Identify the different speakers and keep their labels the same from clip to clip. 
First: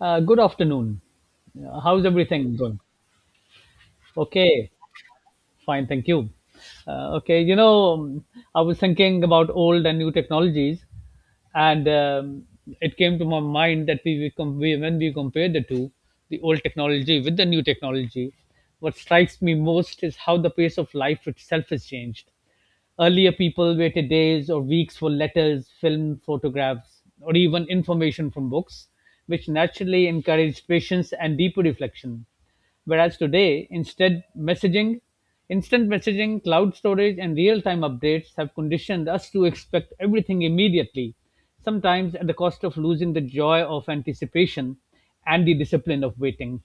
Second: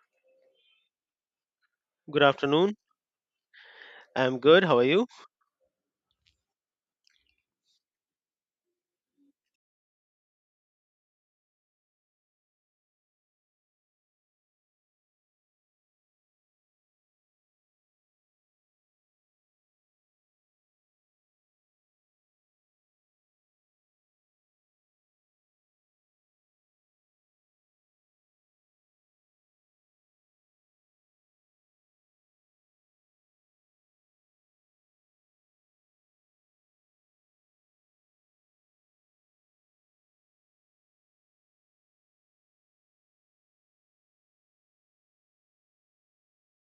Speaker 1: Good afternoon. How's
Speaker 2: Good
Speaker 1: everything
Speaker 2: afternoon.
Speaker 1: going?
Speaker 2: I'm good.
Speaker 1: Okay,
Speaker 2: How are you?
Speaker 1: fine, thank you. Uh, okay, you know, um, I was thinking about old and new technologies, and it came to my mind that we, com- we when we compare the two, the old technology with the new technology, what strikes me most is how the pace of life itself has changed. Earlier, people waited days or weeks for letters, film, photographs, or even information from books, which naturally encouraged patience and deeper reflection. Whereas today, instead, messaging, instant messaging, cloud storage, and real time updates have conditioned us to expect everything immediately, sometimes at the cost of losing the joy of anticipation and the discipline of waiting.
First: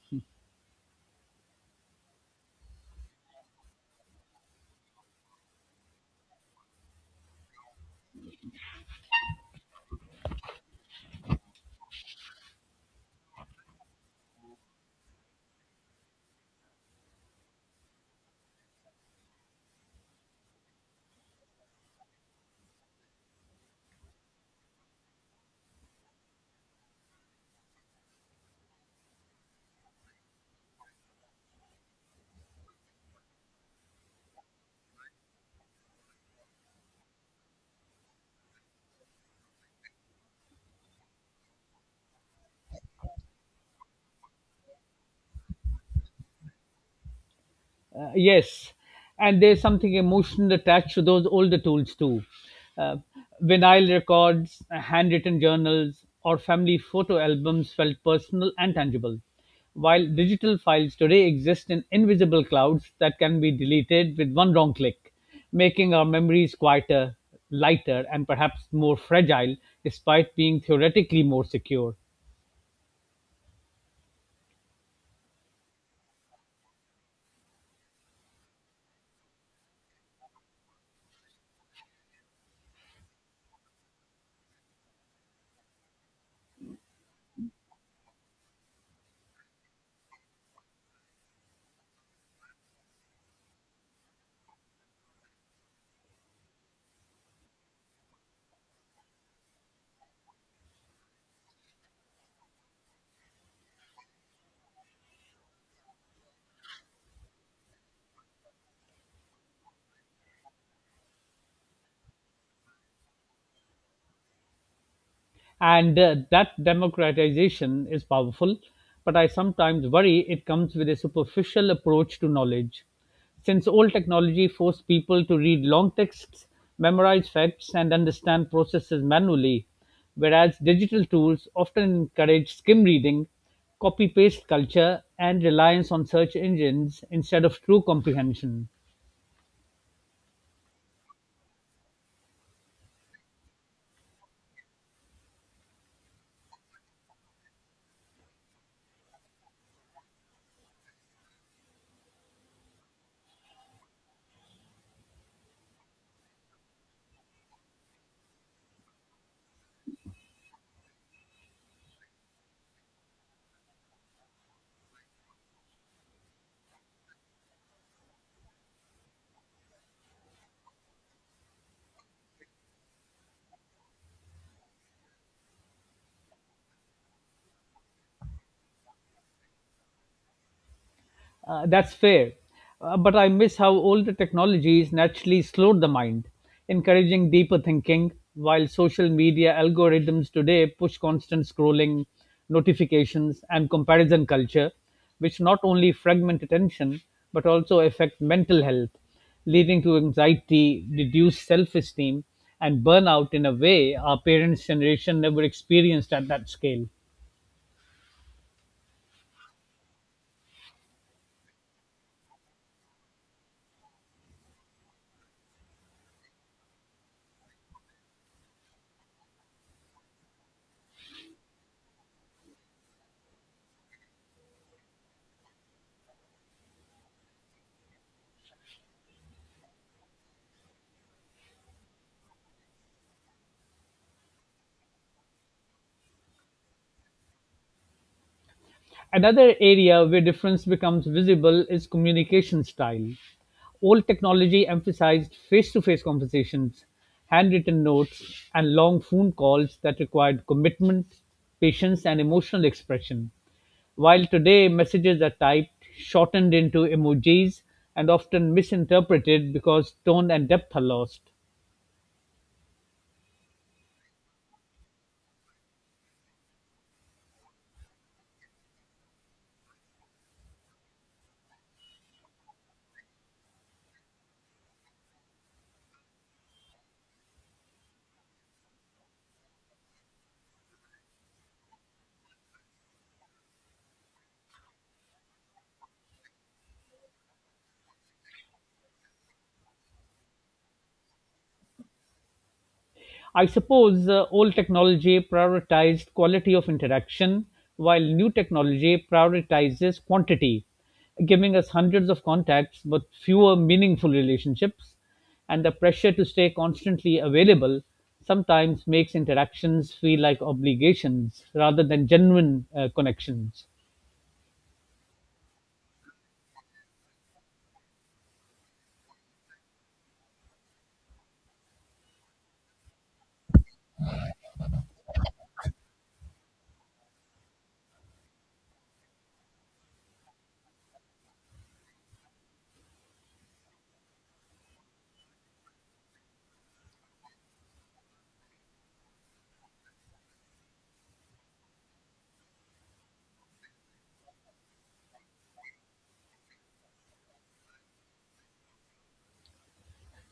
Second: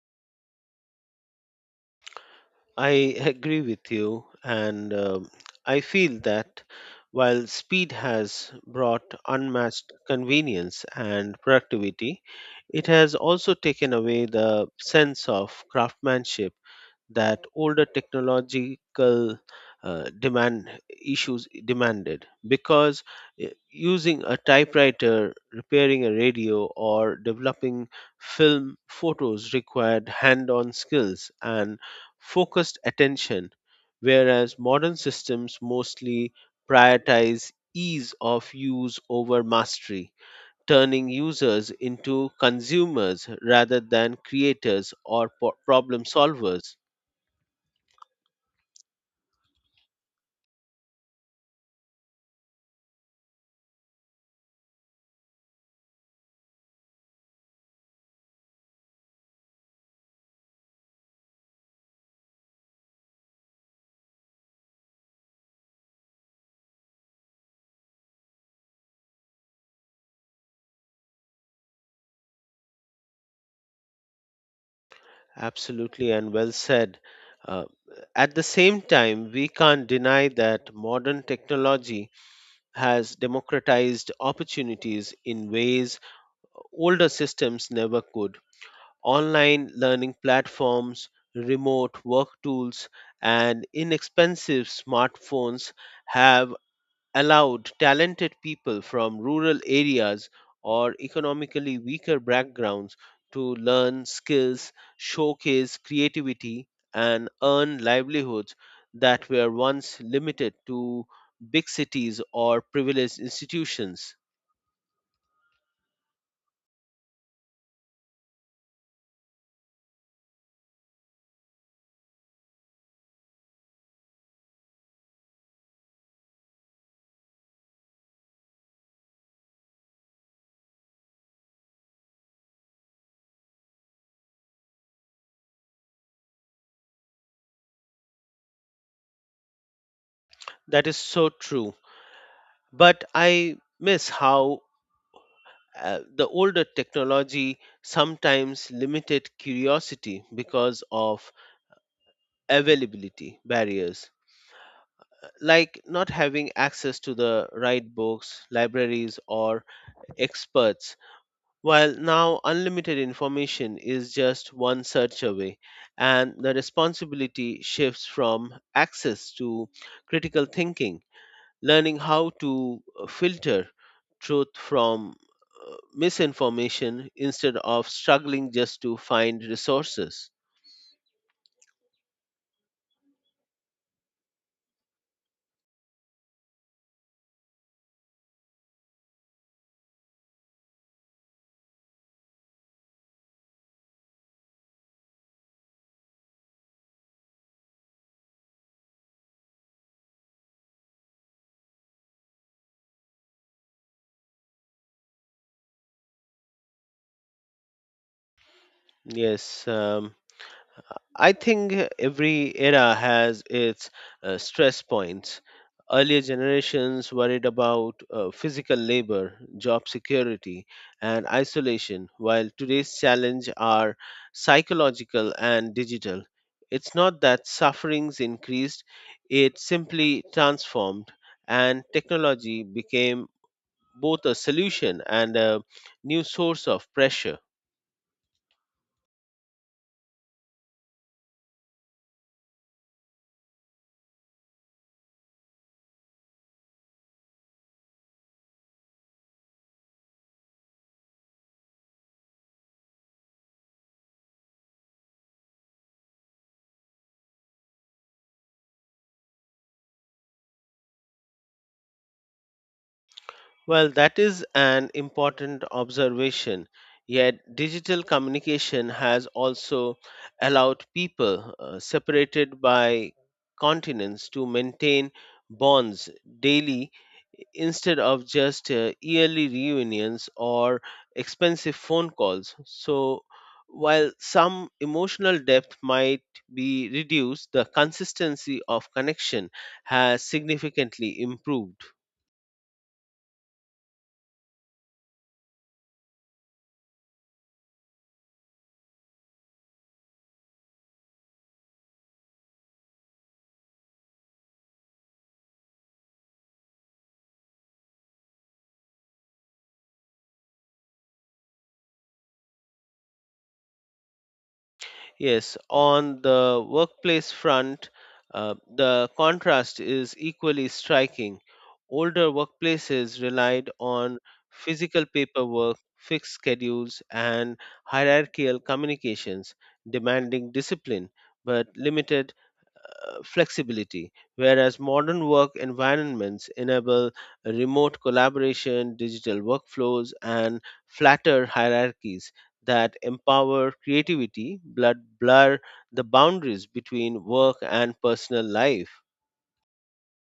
Speaker 2: I agree with you. And I feel that while speed has brought unmatched convenience and productivity, it has also taken away the sense of craftsmanship that older technological demand issues demanded because using a typewriter, repairing a radio, or developing film photos required hand-on skills and focused attention, whereas modern systems mostly prioritize ease of use over mastery, turning users into consumers rather than creators or problem solvers.
Speaker 1: Yes, and there's something emotional attached to those older tools too. Uh, Vinyl records, handwritten journals, or family photo albums felt personal and tangible, while digital files today exist in invisible clouds that can be deleted with one wrong click, making our memories quieter, lighter, and perhaps more fragile despite being theoretically more secure.
Speaker 2: Absolutely, and well said. Uh, at the same time, we can't deny that modern technology has democratized opportunities in ways older systems never could. Online learning platforms, remote work tools, and inexpensive smartphones have allowed talented people from rural areas or economically weaker backgrounds to learn skills, showcase creativity, and earn livelihoods that were once limited to big cities or privileged institutions.
Speaker 1: And that democratization is powerful, but I sometimes worry it comes with a superficial approach to knowledge. Since old technology forced people to read long texts, memorize facts, and understand processes manually, whereas digital tools often encourage skim reading, copy paste culture, and reliance on search engines instead of true comprehension.
Speaker 2: That is so true. But I miss how the older technology sometimes limited curiosity because of availability barriers, like not having access to the right books, libraries, or experts, while now unlimited information is just one search away, and the responsibility shifts from access to critical thinking, learning how to filter truth from misinformation instead of struggling just to find resources.
Speaker 1: That's fair. But I miss how older technologies naturally slowed the mind, encouraging deeper thinking, while social media algorithms today push constant scrolling, notifications, and comparison culture, which not only fragment attention but also affect mental health, leading to anxiety, reduced self esteem, and burnout in a way our parents' generation never experienced at that scale.
Speaker 2: Yes, I think every era has its stress points. Earlier generations worried about physical labor, job security, and isolation, while today's challenge are psychological and digital. It's not that suffering's increased, it simply transformed, and technology became both a solution and a new source of pressure.
Speaker 1: Another area where difference becomes visible is communication style. Old technology emphasized face to face conversations, handwritten notes, and long phone calls that required commitment, patience, and emotional expression. While today messages are typed, shortened into emojis, and often misinterpreted because tone and depth are lost.
Speaker 2: Well, that is an important observation. Yet, digital communication has also allowed people separated by continents to maintain bonds daily instead of just yearly reunions or expensive phone calls. So, while some emotional depth might be reduced, the consistency of connection has significantly improved.
Speaker 1: I suppose old technology prioritized quality of interaction, while new technology prioritizes quantity, giving us hundreds of contacts but fewer meaningful relationships. And the pressure to stay constantly available sometimes makes interactions feel like obligations rather than genuine connections.
Speaker 2: Yes, on the workplace front, the contrast is equally striking. Older workplaces relied on physical paperwork, fixed schedules, and hierarchical communications, demanding discipline but limited flexibility, whereas modern work environments enable remote collaboration, digital workflows, and flatter hierarchies that empower creativity but blur the boundaries between work and personal life.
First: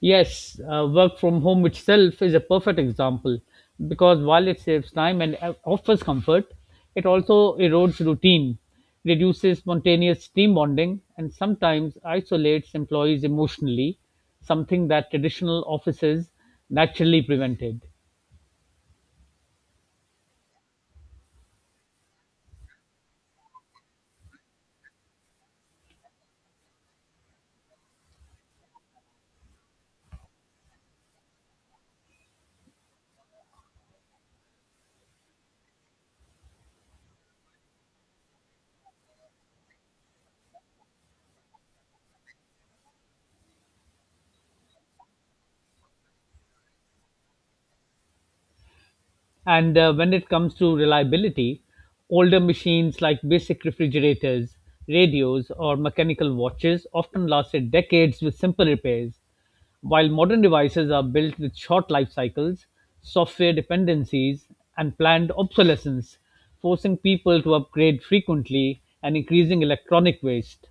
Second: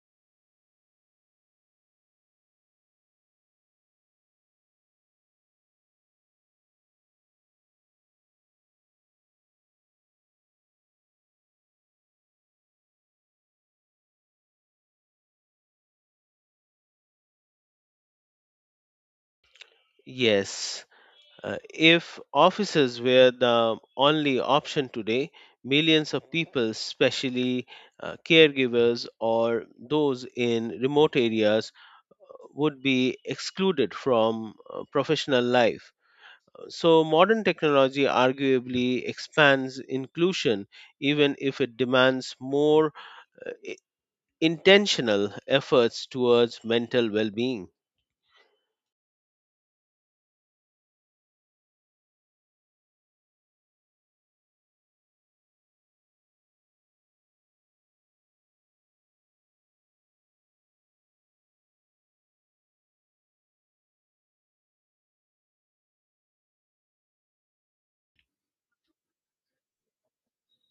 Speaker 1: Yes, work from home itself is a perfect example because while it saves time and offers comfort, it also erodes routine, reduces spontaneous team bonding, and sometimes isolates employees emotionally, something that traditional offices naturally prevented.
Speaker 2: Yes, if offices were the only option today, millions of people, especially caregivers or those in remote areas, would be excluded from professional life. So, modern technology arguably expands inclusion, even if it demands more intentional efforts towards mental well being.
Speaker 1: And when it comes to reliability, older machines like basic refrigerators, radios, or mechanical watches often lasted decades with simple repairs, while modern devices are built with short life cycles, software dependencies, and planned obsolescence, forcing people to upgrade frequently and increasing electronic waste.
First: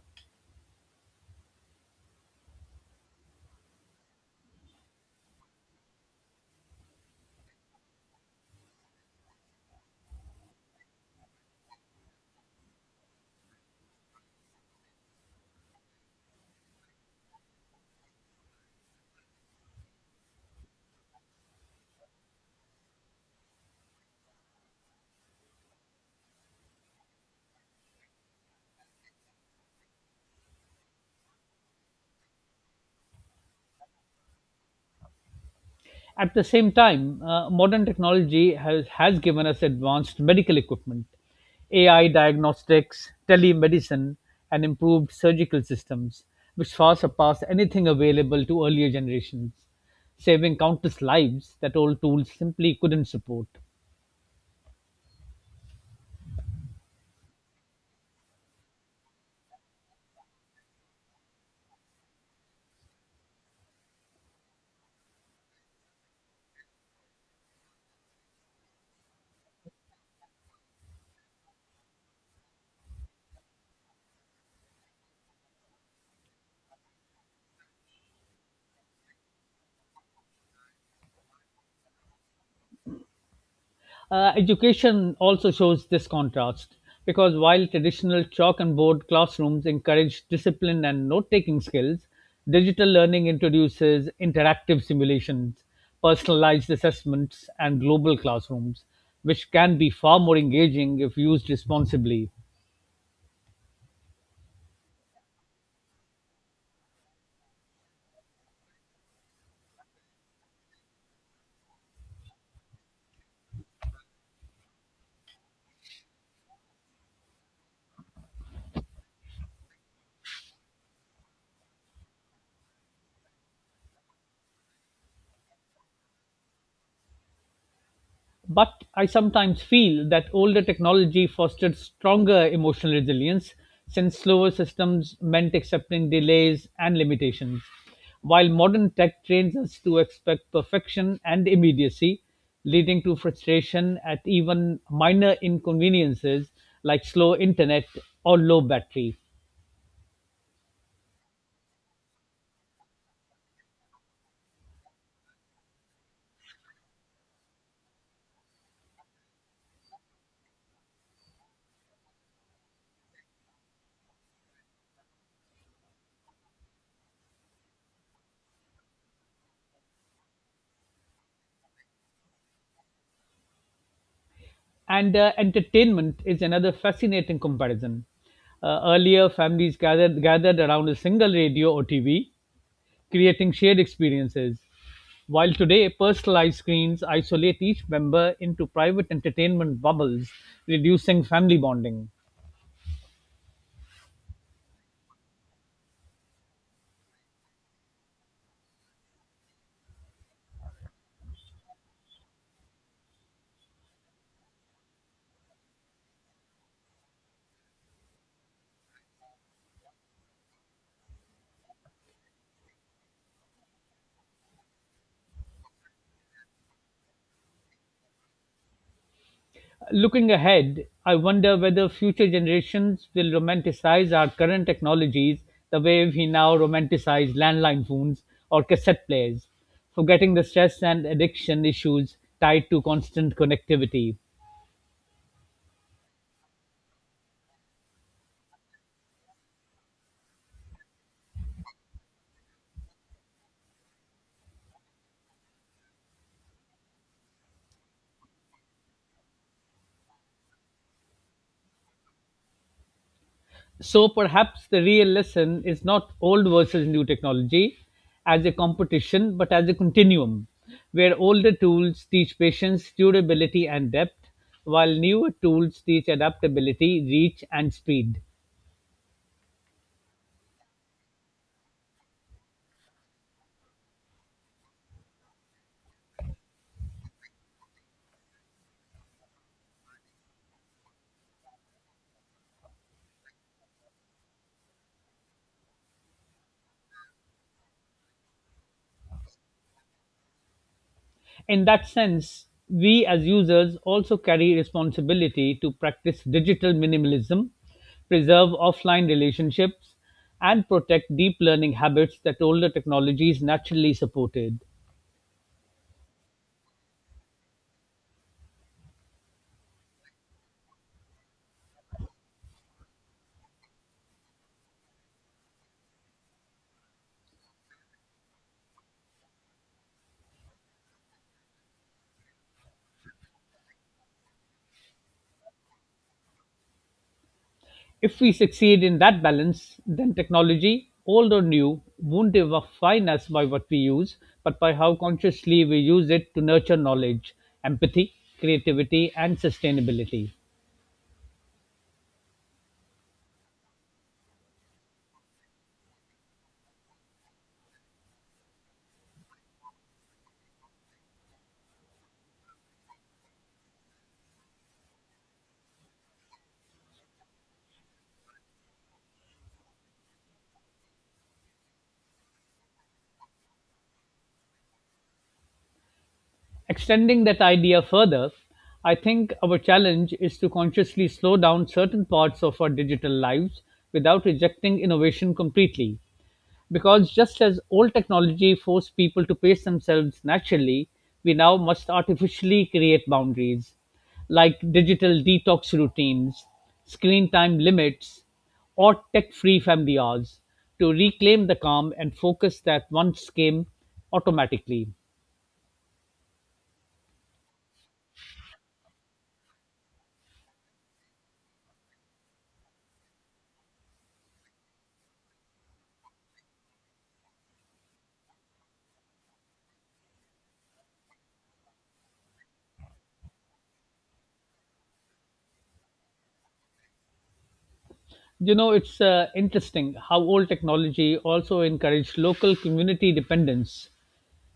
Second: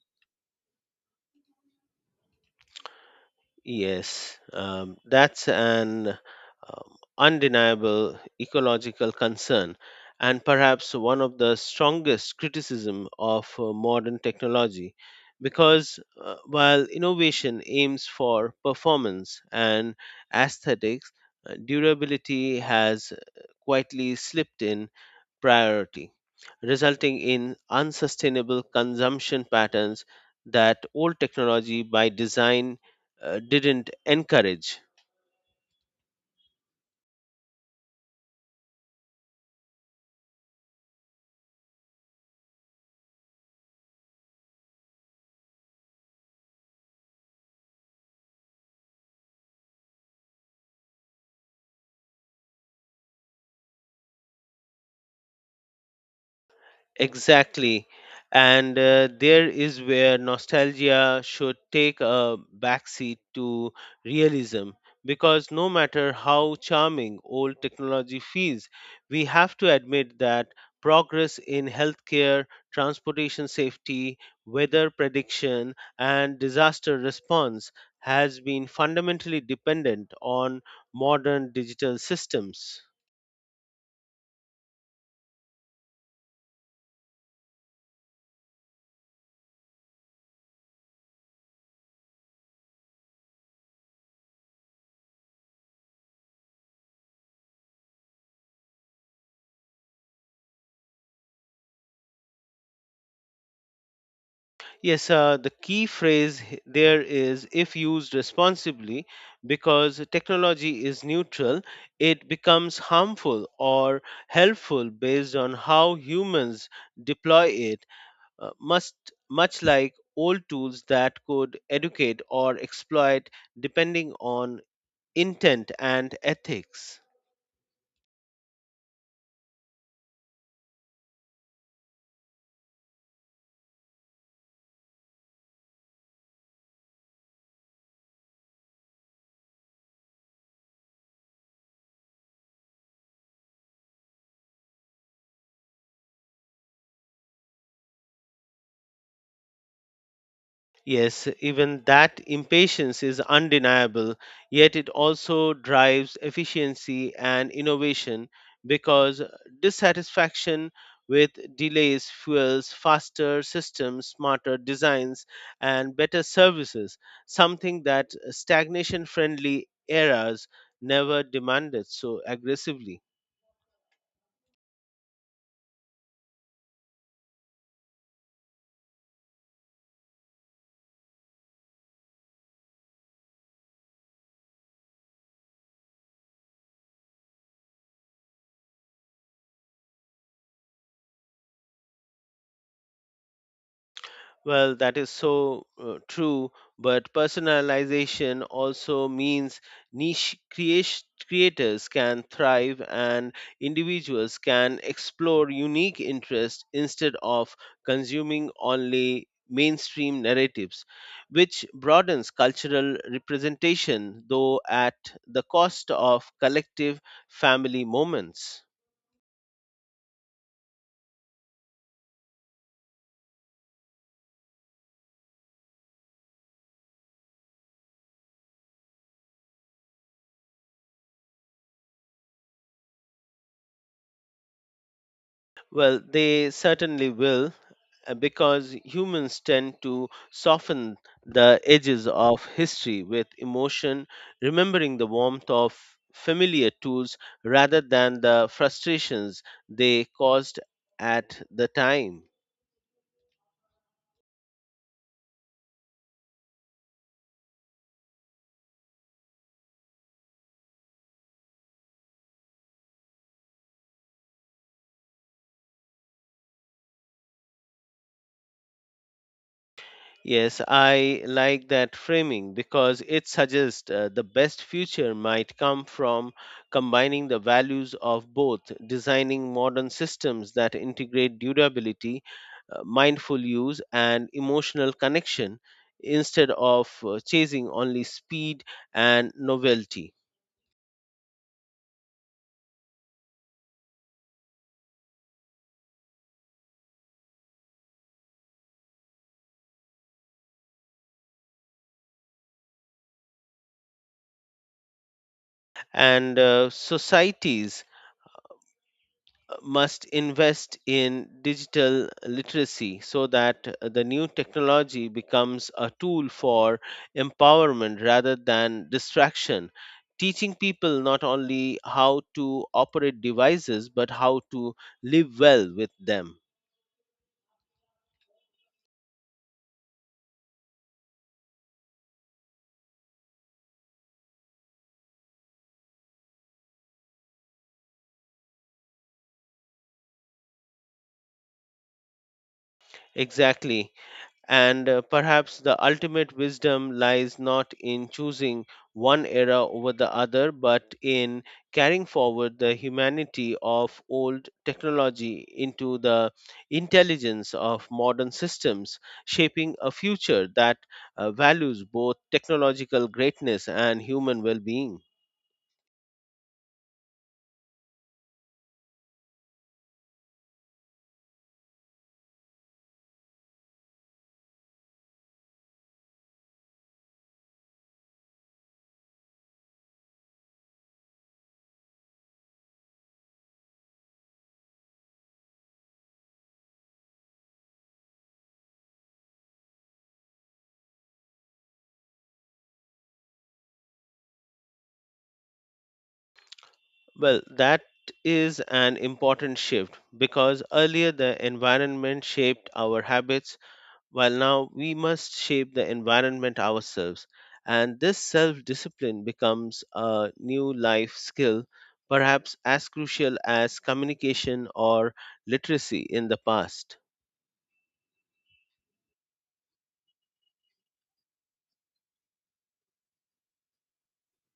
Speaker 2: Yes, that's an undeniable ecological concern, and perhaps one of the strongest criticism of modern technology, because while innovation aims for performance and aesthetics, durability has quietly slipped in priority, resulting in unsustainable consumption patterns that old technology by design didn't encourage.
Speaker 1: At the same time, modern technology has given us advanced medical equipment, AI diagnostics, telemedicine, and improved surgical systems, which far surpass anything available to earlier generations, saving countless lives that old tools simply couldn't support.
Speaker 2: Exactly. And there is where nostalgia should take a backseat to realism, because no matter how charming old technology feels, we have to admit that progress in healthcare, transportation safety, weather prediction, and disaster response has been fundamentally dependent on modern digital systems.
Speaker 1: Education also shows this contrast because while traditional chalk and board classrooms encourage discipline and note taking skills, digital learning introduces interactive simulations, personalized assessments, and global classrooms, which can be far more engaging if used responsibly.
Speaker 2: Yes, the key phrase there is if used responsibly, because technology is neutral, it becomes harmful or helpful based on how humans deploy it, uh, must, much like old tools that could educate or exploit depending on intent and ethics.
Speaker 1: But I sometimes feel that older technology fostered stronger emotional resilience since slower systems meant accepting delays and limitations. While modern tech trains us to expect perfection and immediacy, leading to frustration at even minor inconveniences like slow internet or low battery.
Speaker 2: Yes, even that impatience is undeniable, yet it also drives efficiency and innovation because dissatisfaction with delays fuels faster systems, smarter designs, and better services, something that stagnation friendly eras never demanded so aggressively.
Speaker 1: And entertainment is another fascinating comparison. Earlier, families gathered around a single radio or TV, creating shared experiences. While today, personalized screens isolate each member into private entertainment bubbles, reducing family bonding.
Speaker 2: Well, that is so true, but personalization also means creators can thrive, and individuals can explore unique interests instead of consuming only mainstream narratives, which broadens cultural representation, though at the cost of collective family moments.
Speaker 1: Looking ahead, I wonder whether future generations will romanticize our current technologies the way we now romanticize landline phones or cassette players, forgetting the stress and addiction issues tied to constant connectivity.
Speaker 2: Well, they certainly will, because humans tend to soften the edges of history with emotion, remembering the warmth of familiar tools rather than the frustrations they caused at the time.
Speaker 1: So perhaps the real lesson is not old versus new technology as a competition, but as a continuum, where older tools teach patience, durability, and depth, while newer tools teach adaptability, reach, and speed.
Speaker 2: Yes, I like that framing because it suggests the best future might come from combining the values of both, designing modern systems that integrate durability, mindful use, and emotional connection instead of chasing only speed and novelty.
Speaker 1: In that sense, we as users also carry responsibility to practice digital minimalism, preserve offline relationships, and protect deep learning habits that older technologies naturally supported.
Speaker 2: And societies must invest in digital literacy so that the new technology becomes a tool for empowerment rather than distraction, teaching people not only how to operate devices but how to live well with them.
Speaker 1: If we succeed in that balance, then technology, old or new, won't define us by what we use, but by how consciously we use it to nurture knowledge, empathy, creativity, and sustainability.
Speaker 2: Exactly. And perhaps the ultimate wisdom lies not in choosing one era over the other, but in carrying forward the humanity of old technology into the intelligence of modern systems, shaping a future that values both technological greatness and human well being.
Speaker 1: Extending that idea further, I think our challenge is to consciously slow down certain parts of our digital lives without rejecting innovation completely. Because just as old technology forced people to pace themselves naturally, we now must artificially create boundaries, like digital detox routines, screen time limits, or tech free family hours, to reclaim the calm and focus that once came automatically.
Speaker 2: Well, that is an important shift because earlier the environment shaped our habits, while now we must shape the environment ourselves. And this self discipline becomes a new life skill, perhaps as crucial as communication or literacy in the past.
Speaker 1: You know, it's interesting how old technology also encouraged local community dependence.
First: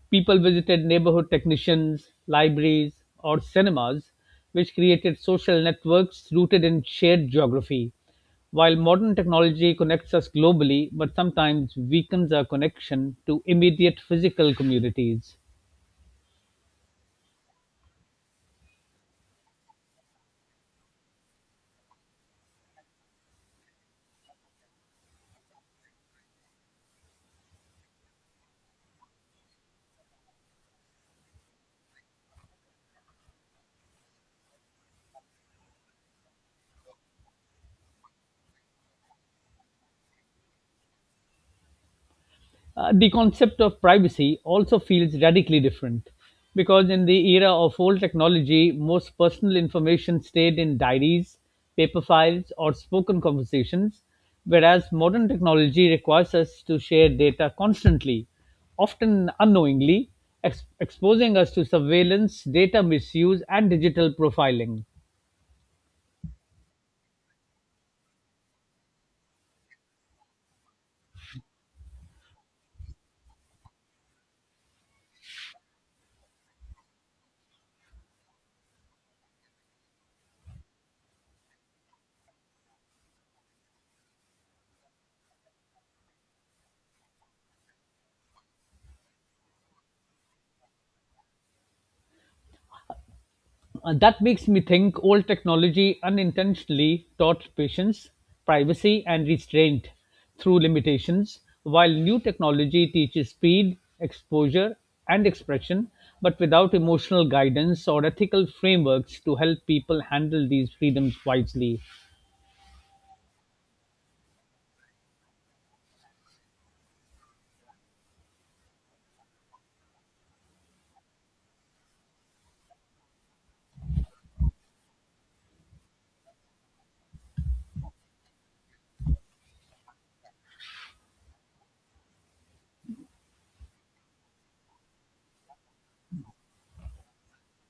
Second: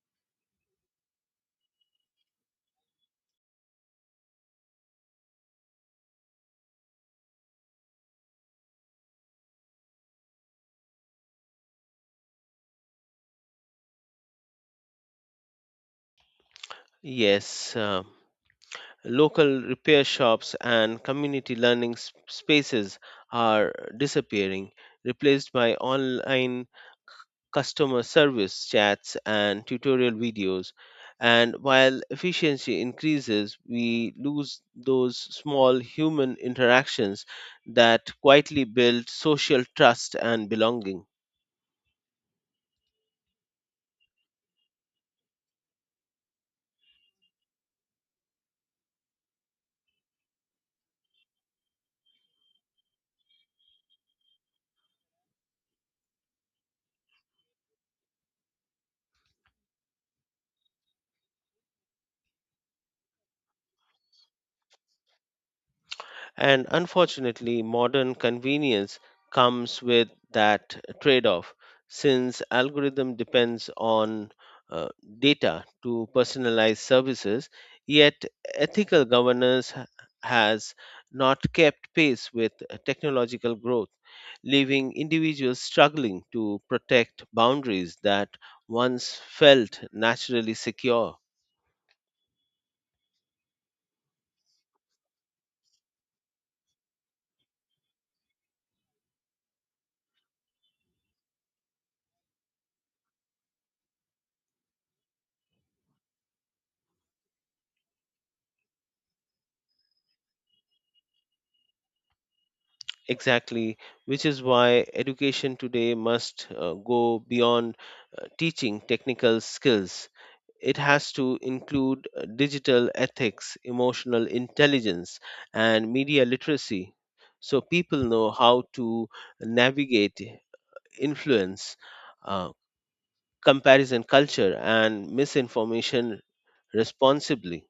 Speaker 1: People visited neighborhood technicians, libraries, or cinemas, which created social networks rooted in shared geography. While modern technology connects us globally, but sometimes weakens our connection to immediate physical communities.
Speaker 2: Yes, local repair shops and community learning spaces are disappearing, replaced by online customer service chats and tutorial videos. And while efficiency increases, we lose those small human interactions that quietly build social trust and belonging.
Speaker 1: The concept of privacy also feels radically different because in the era of old technology, most personal information stayed in diaries, paper files, or spoken conversations, whereas modern technology requires us to share data constantly, often unknowingly, exposing us to surveillance, data misuse, and digital profiling.
Speaker 2: And unfortunately, modern convenience comes with that trade off, since algorithm depends on uh, data to personalize services, yet ethical governance has not kept pace with technological growth, leaving individuals struggling to protect boundaries that once felt naturally secure.
Speaker 1: That makes me think old technology unintentionally taught patience, privacy, and restraint through limitations, while new technology teaches speed, exposure, and expression, but without emotional guidance or ethical frameworks to help people handle these freedoms wisely.
Speaker 2: Exactly, which is why education today must go beyond teaching technical skills. It has to include digital ethics, emotional intelligence, and media literacy, so people know how to navigate influence, uh, comparison culture, and misinformation responsibly.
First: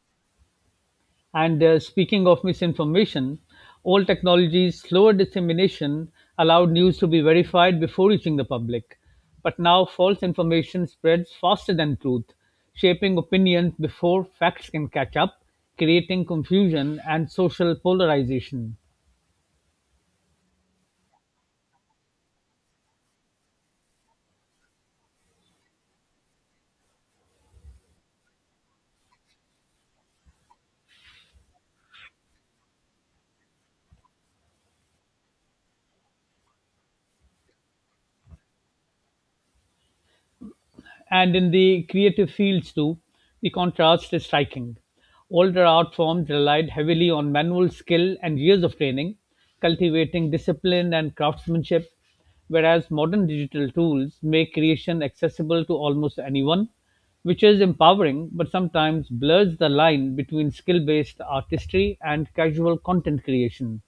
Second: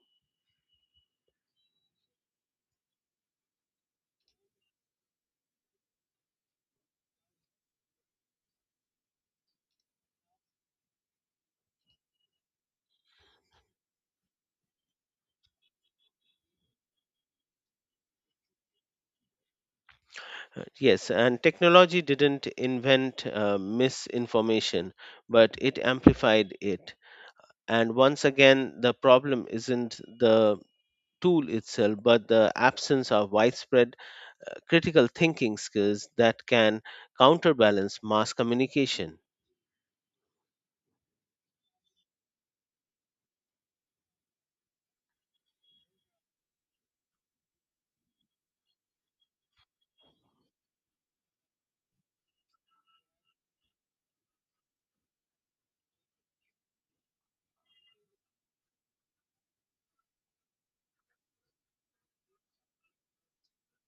Speaker 1: And speaking of misinformation, old technology's slower dissemination allowed news to be verified before reaching the public. But now false information spreads faster than truth, shaping opinions before facts can catch up, creating confusion and social polarization.
Speaker 2: Yes, and technology didn't invent misinformation, but it amplified it. And once again, the problem isn't the tool itself, but the absence of widespread critical thinking skills that can counterbalance mass communication.
Speaker 1: And in the creative fields too, the contrast is striking. Older art forms relied heavily on manual skill and years of training, cultivating discipline and craftsmanship, whereas modern digital tools make creation accessible to almost anyone, which is empowering but sometimes blurs the line between skill based artistry and casual content creation.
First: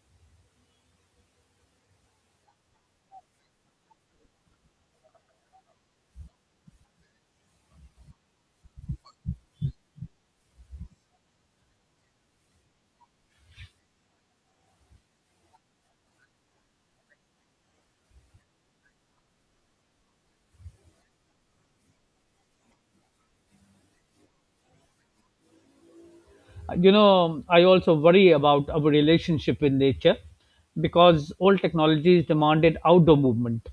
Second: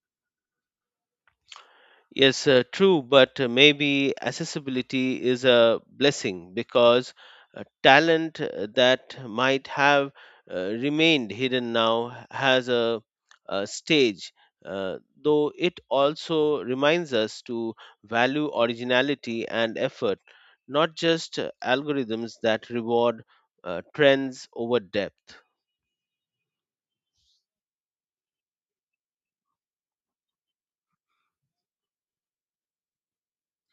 Speaker 2: Yes, true, but maybe accessibility is a blessing, because talent that might have remained hidden now has a stage, uh, though it also reminds us to value originality and effort, not just algorithms that reward trends over depth.
Speaker 1: You know, I also worry about our relationship with nature because old technologies demanded outdoor movement,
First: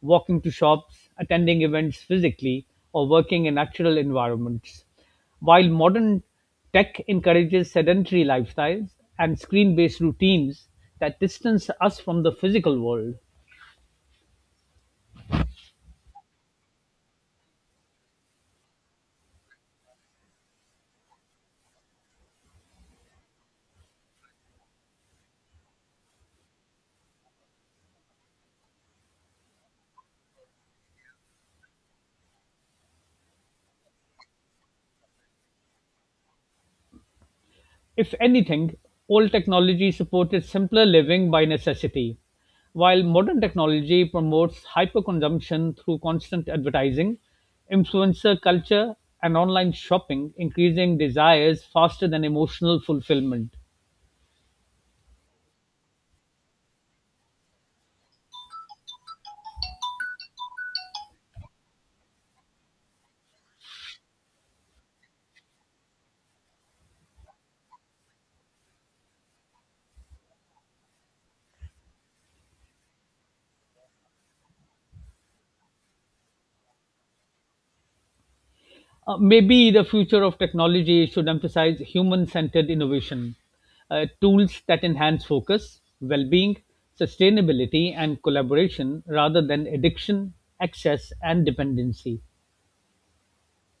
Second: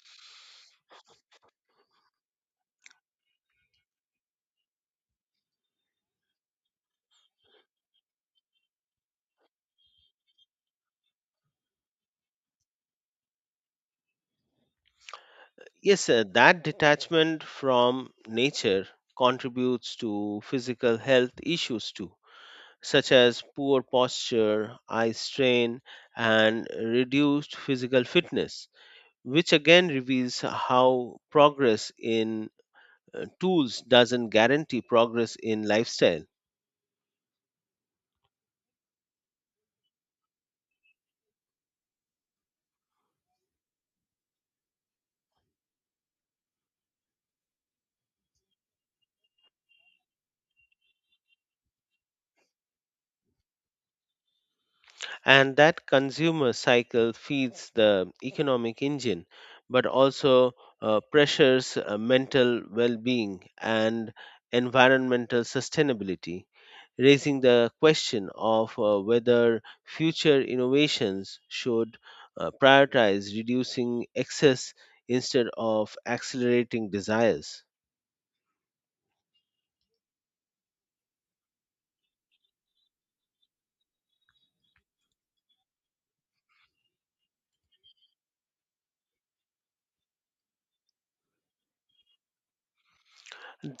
Speaker 1: walking to shops, attending events physically, or working in natural environments. While modern tech encourages sedentary lifestyles and screen based routines that distance us from the physical world.
Speaker 2: Yes, that detachment from nature contributes to physical health issues too, such as poor posture, eye strain, and reduced physical fitness, which again reveals how progress in tools doesn't guarantee progress in lifestyle.
Speaker 1: If anything, old technology supported simpler living by necessity, while modern technology promotes hyperconsumption through constant advertising, influencer culture, and online shopping, increasing desires faster than emotional fulfillment.
Speaker 2: And that consumer cycle feeds the economic engine, but also pressures mental well being and environmental sustainability, raising the question of whether future innovations should prioritize reducing excess instead of accelerating desires.
Speaker 1: Maybe the future of technology should emphasize human centered innovation, tools that enhance focus, well being, sustainability, and collaboration rather than addiction, excess, and dependency.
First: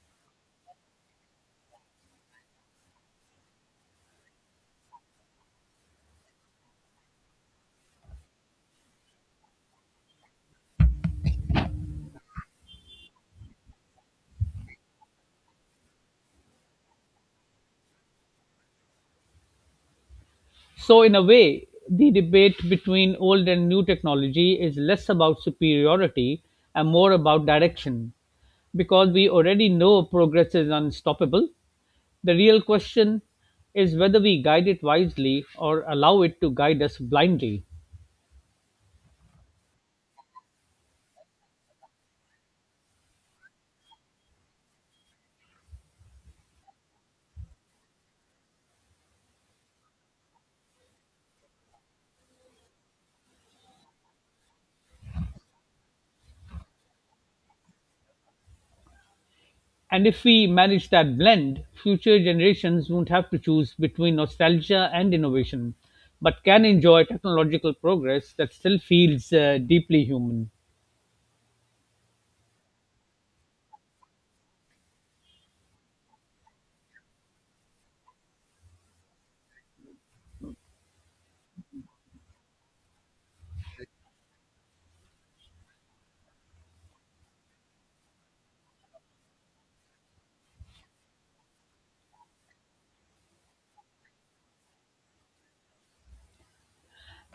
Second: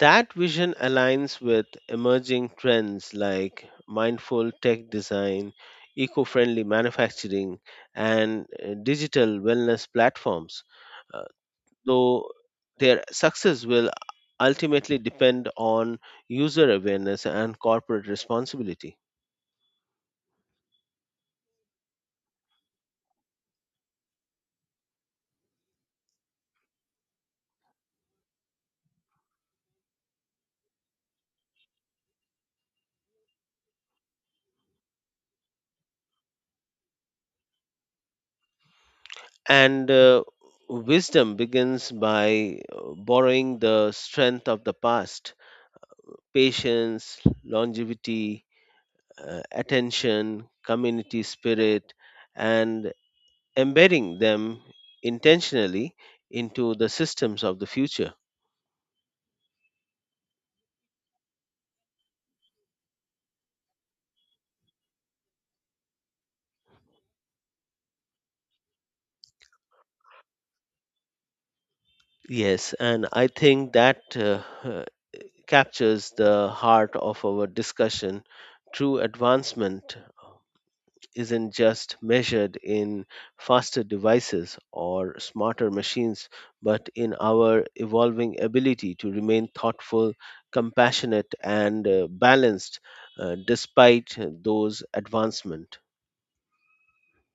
Speaker 2: That vision aligns with emerging trends like mindful tech design, eco friendly manufacturing, and digital wellness platforms, uh, though their success will ultimately depend on user awareness and corporate responsibility.
Speaker 1: So, in a way, the debate between old and new technology is less about superiority and more about direction. Because we already know progress is unstoppable, the real question is whether we guide it wisely or allow it to guide us blindly.
Speaker 2: And wisdom begins by borrowing the strength of the past: patience, longevity, attention, community spirit, and embedding them intentionally into the systems of the future.
Speaker 1: And if we manage that blend, future generations won't have to choose between nostalgia and innovation, but can enjoy technological progress that still feels deeply human.
Speaker 2: Yes, and I think that captures the heart of our discussion. True advancement isn't just measured in faster devices or smarter machines, but in our evolving ability to remain thoughtful, compassionate, and balanced despite those advancements.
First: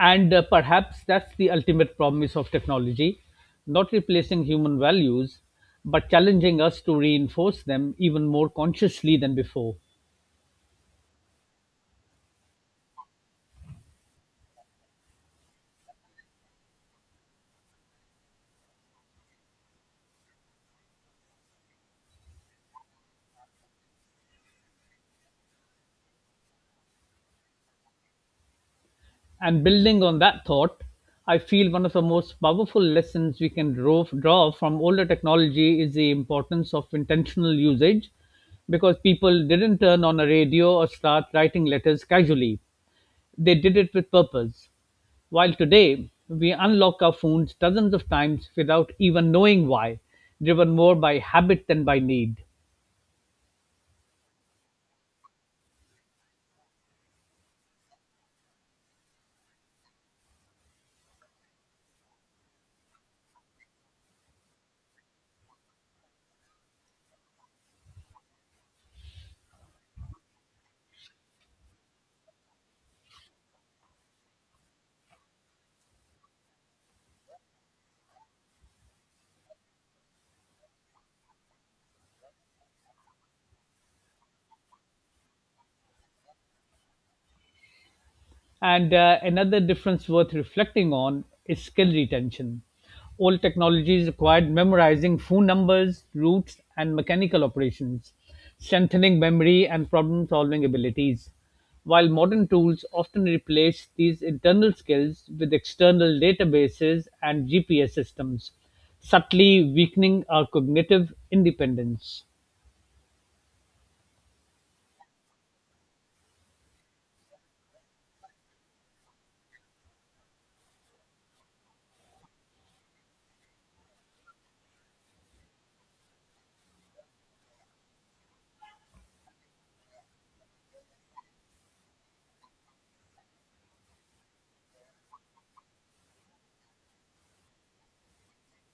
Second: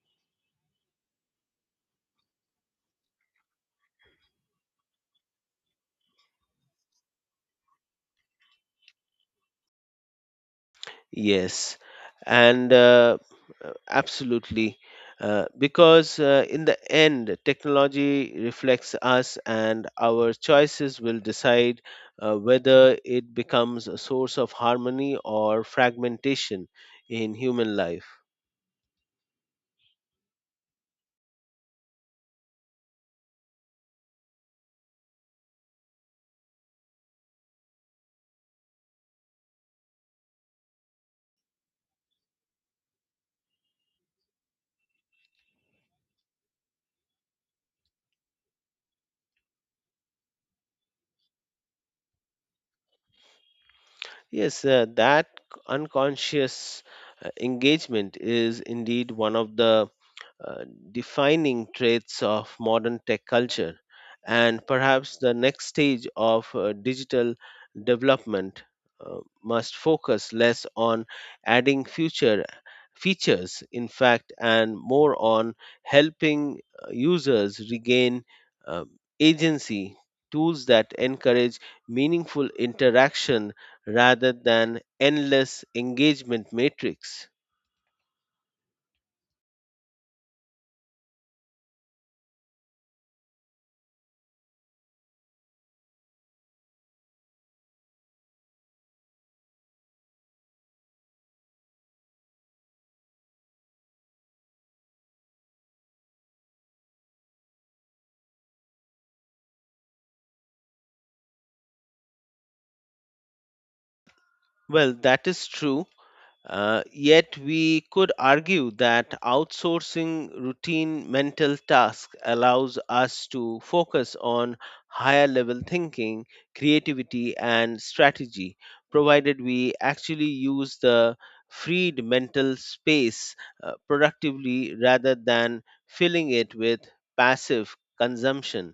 Speaker 1: And perhaps that's the ultimate promise of technology, not replacing human values, but challenging us to reinforce them even more consciously than before.
Speaker 2: Yes, and absolutely. Because in the end, technology reflects us, and our choices will decide whether it becomes a source of harmony or fragmentation in human life.
Speaker 1: And building on that thought, I feel one of the most powerful lessons we can draw from older technology is the importance of intentional usage because people didn't turn on a radio or start writing letters casually. They did it with purpose. While today, we unlock our phones dozens of times without even knowing why, driven more by habit than by need.
Speaker 2: Yes, that unconscious engagement is indeed one of the uh, defining traits of modern tech culture, and perhaps the next stage of digital development must focus less on adding future features in fact and more on helping users regain uh, agency, tools that encourage meaningful interaction rather than endless engagement matrix.
Speaker 1: And another difference worth reflecting on is skill retention. Old technologies required memorizing phone numbers, routes, and mechanical operations, strengthening memory and problem solving abilities. While modern tools often replace these internal skills with external databases and GPS systems, subtly weakening our cognitive independence.
Speaker 2: Well, that is true. Yet we could argue that outsourcing routine mental tasks allows us to focus on higher level thinking, creativity, and strategy, provided we actually use the freed mental space productively rather than filling it with passive consumption.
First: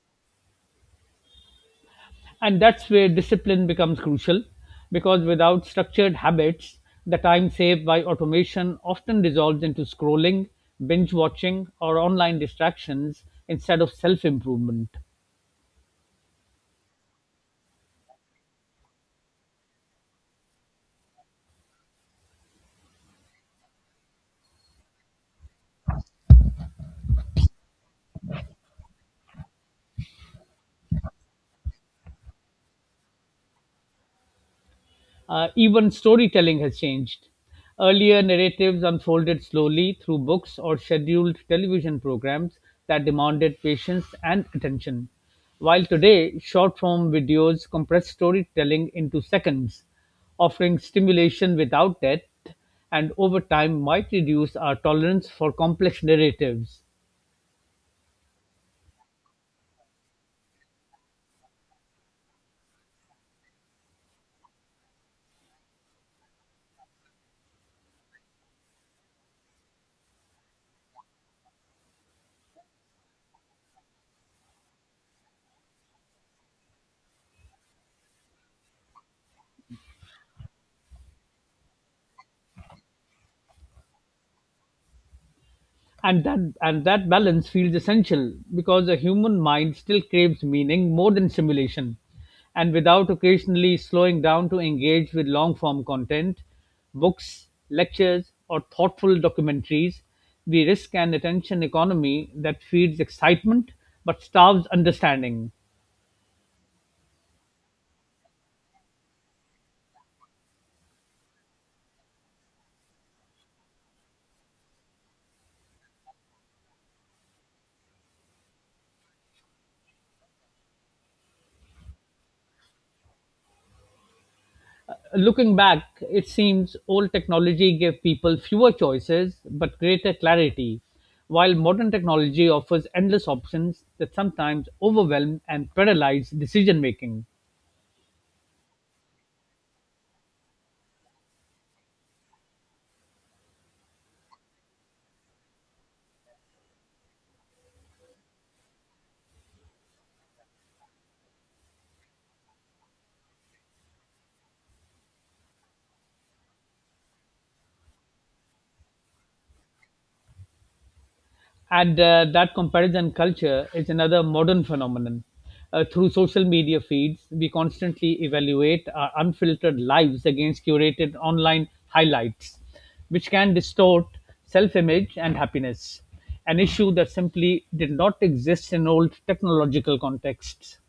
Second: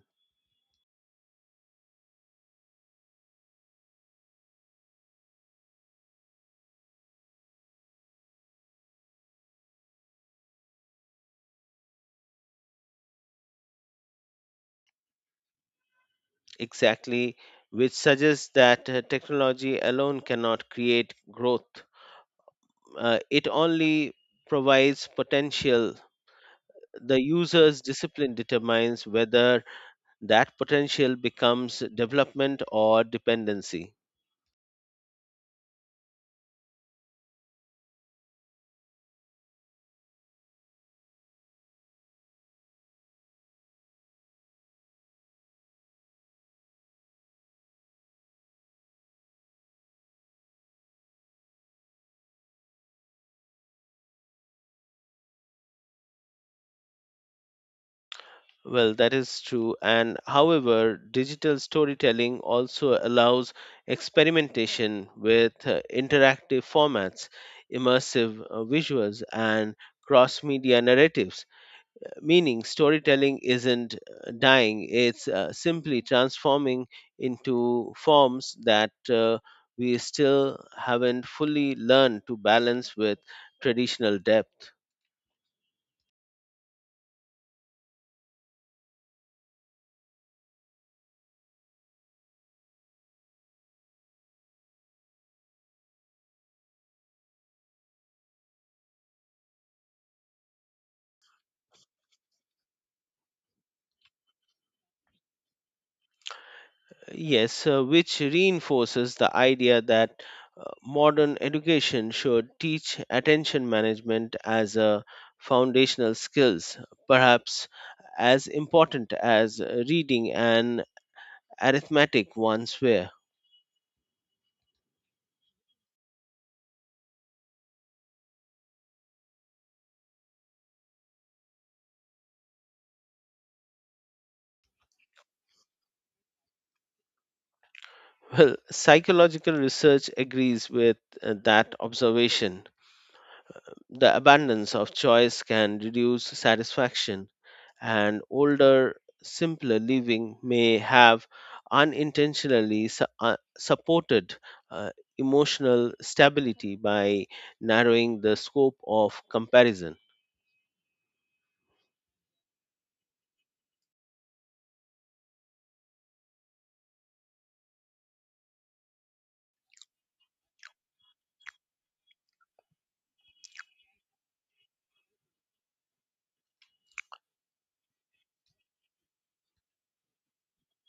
Speaker 1: And that's where discipline becomes crucial because without structured habits, the time saved by automation often dissolves into scrolling, binge watching, or online distractions instead of self improvement.
Speaker 2: Exactly, which suggests that technology alone cannot create growth. It only provides potential. The user's discipline determines whether that potential becomes development or dependency.
Speaker 1: Even storytelling has changed. Earlier, narratives unfolded slowly through books or scheduled television programs that demanded patience and attention. While today, short form videos compress storytelling into seconds, offering stimulation without depth, and over time might reduce our tolerance for complex narratives.
Speaker 2: Well, that is true. And however, digital storytelling also allows experimentation with interactive formats, immersive visuals, and cross media narratives, meaning storytelling isn't dying, it's simply transforming into forms that we still haven't fully learned to balance with traditional depth.
Speaker 1: And that balance feels essential because the human mind still craves meaning more than simulation, and without occasionally slowing down to engage with long form content, books, lectures, or thoughtful documentaries, we risk an attention economy that feeds excitement but starves understanding.
Speaker 2: Yes, which reinforces the idea that modern education should teach attention management as a foundational skills, perhaps as important as reading and arithmetic once were.
Speaker 1: Looking back, it seems old technology gave people fewer choices but greater clarity, while modern technology offers endless options that sometimes overwhelm and paralyze decision making.
Speaker 2: Well, psychological research agrees with that observation. The abundance of choice can reduce satisfaction, and older, simpler living may have unintentionally supported uh, emotional stability by narrowing the scope of comparison.
Speaker 1: And that comparison culture is another modern phenomenon. Through social media feeds, we constantly evaluate our unfiltered lives against curated online highlights, which can distort self image and happiness, an issue that simply did not exist in old technological contexts.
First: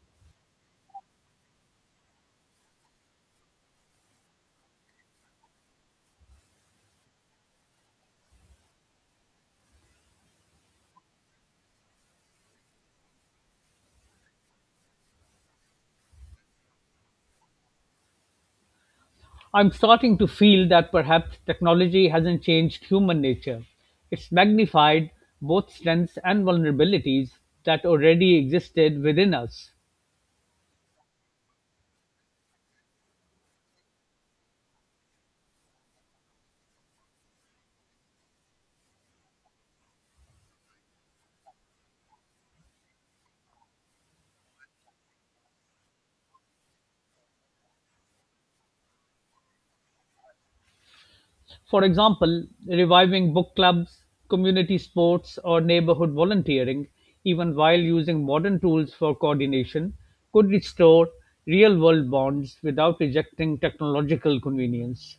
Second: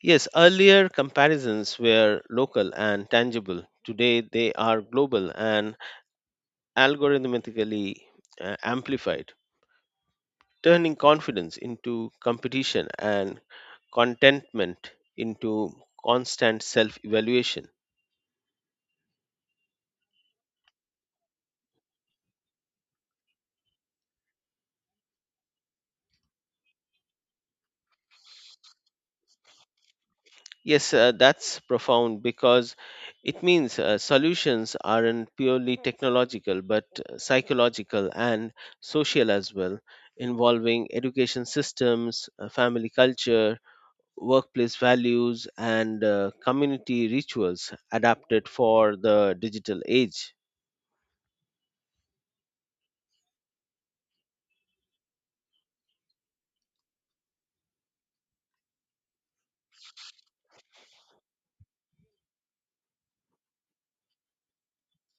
Speaker 2: Yes, earlier comparisons were local and tangible. Today, they are global and algorithmically amplified, turning confidence into competition and contentment into constant self evaluation.
Speaker 1: I'm starting to feel that perhaps technology hasn't changed human nature. It's magnified both strengths and vulnerabilities that already existed within us.
Speaker 2: Yes, that's profound, because it means solutions aren't purely technological but psychological and social as well, involving education systems, family culture, workplace values, and community rituals adapted for the digital age.
Speaker 1: For example, reviving book clubs, community sports, or neighborhood volunteering, even while using modern tools for coordination, could restore real world bonds without rejecting technological convenience.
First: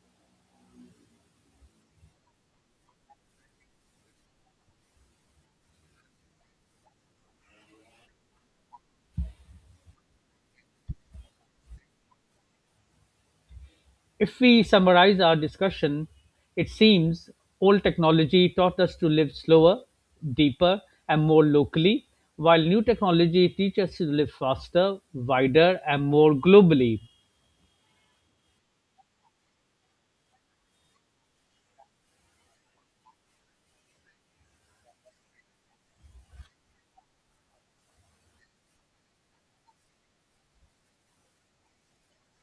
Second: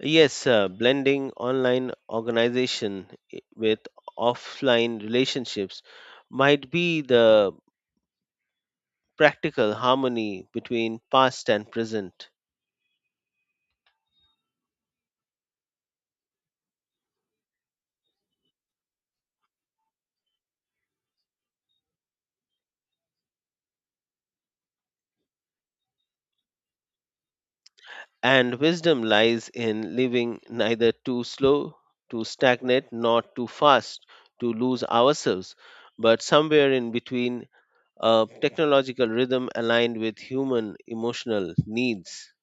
Speaker 2: Yes, blending online organization with offline relationships might be the practical harmony between past and present.
Speaker 1: If we summarize our discussion, it seems old technology taught us to live slower, deeper, and more locally, while new technology teaches us to live faster, wider, and more globally.
Speaker 2: And wisdom lies in living neither too slow, too stagnant, nor too fast to lose ourselves, but somewhere in between, a technological rhythm aligned with human emotional needs.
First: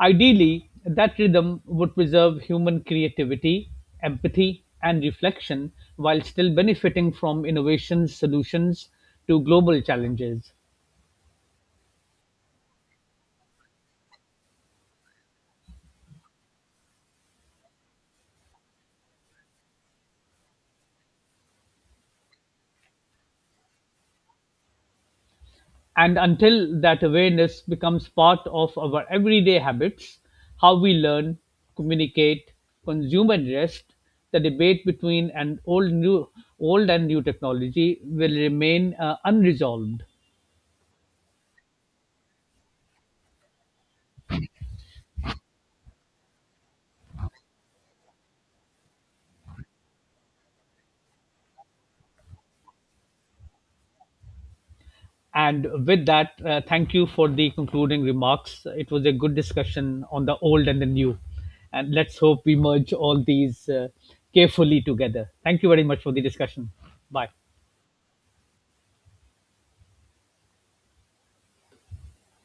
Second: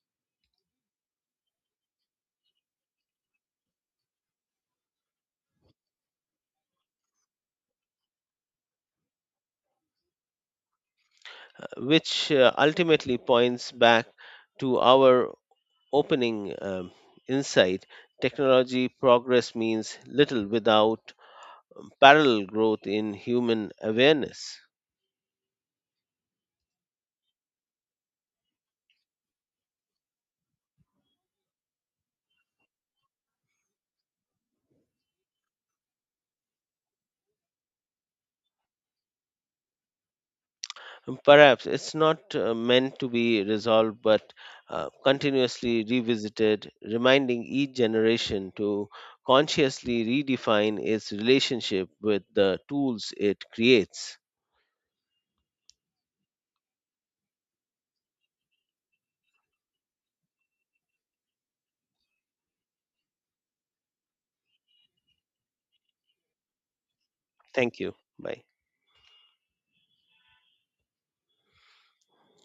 Speaker 1: Ideally, that rhythm would preserve human creativity, empathy, and reflection while still benefiting from innovations, solutions to global challenges.
Speaker 2: Which ultimately points back to our opening insight: technology progress means little without parallel growth in human awareness.
Speaker 1: And until that awareness becomes part of our everyday habits, how we learn, communicate, consume, and rest, the debate between an old, new, old and new technology will remain unresolved.
Speaker 2: And perhaps it's not meant to be resolved but continuously revisited, reminding each generation to consciously redefine its relationship with the tools it creates.
Speaker 1: And with that, thank you for the concluding remarks. It was a good discussion on the old and the new. And let's hope we merge all these carefully together. Thank you very much for the discussion. Bye.
Speaker 2: Thank you. Bye.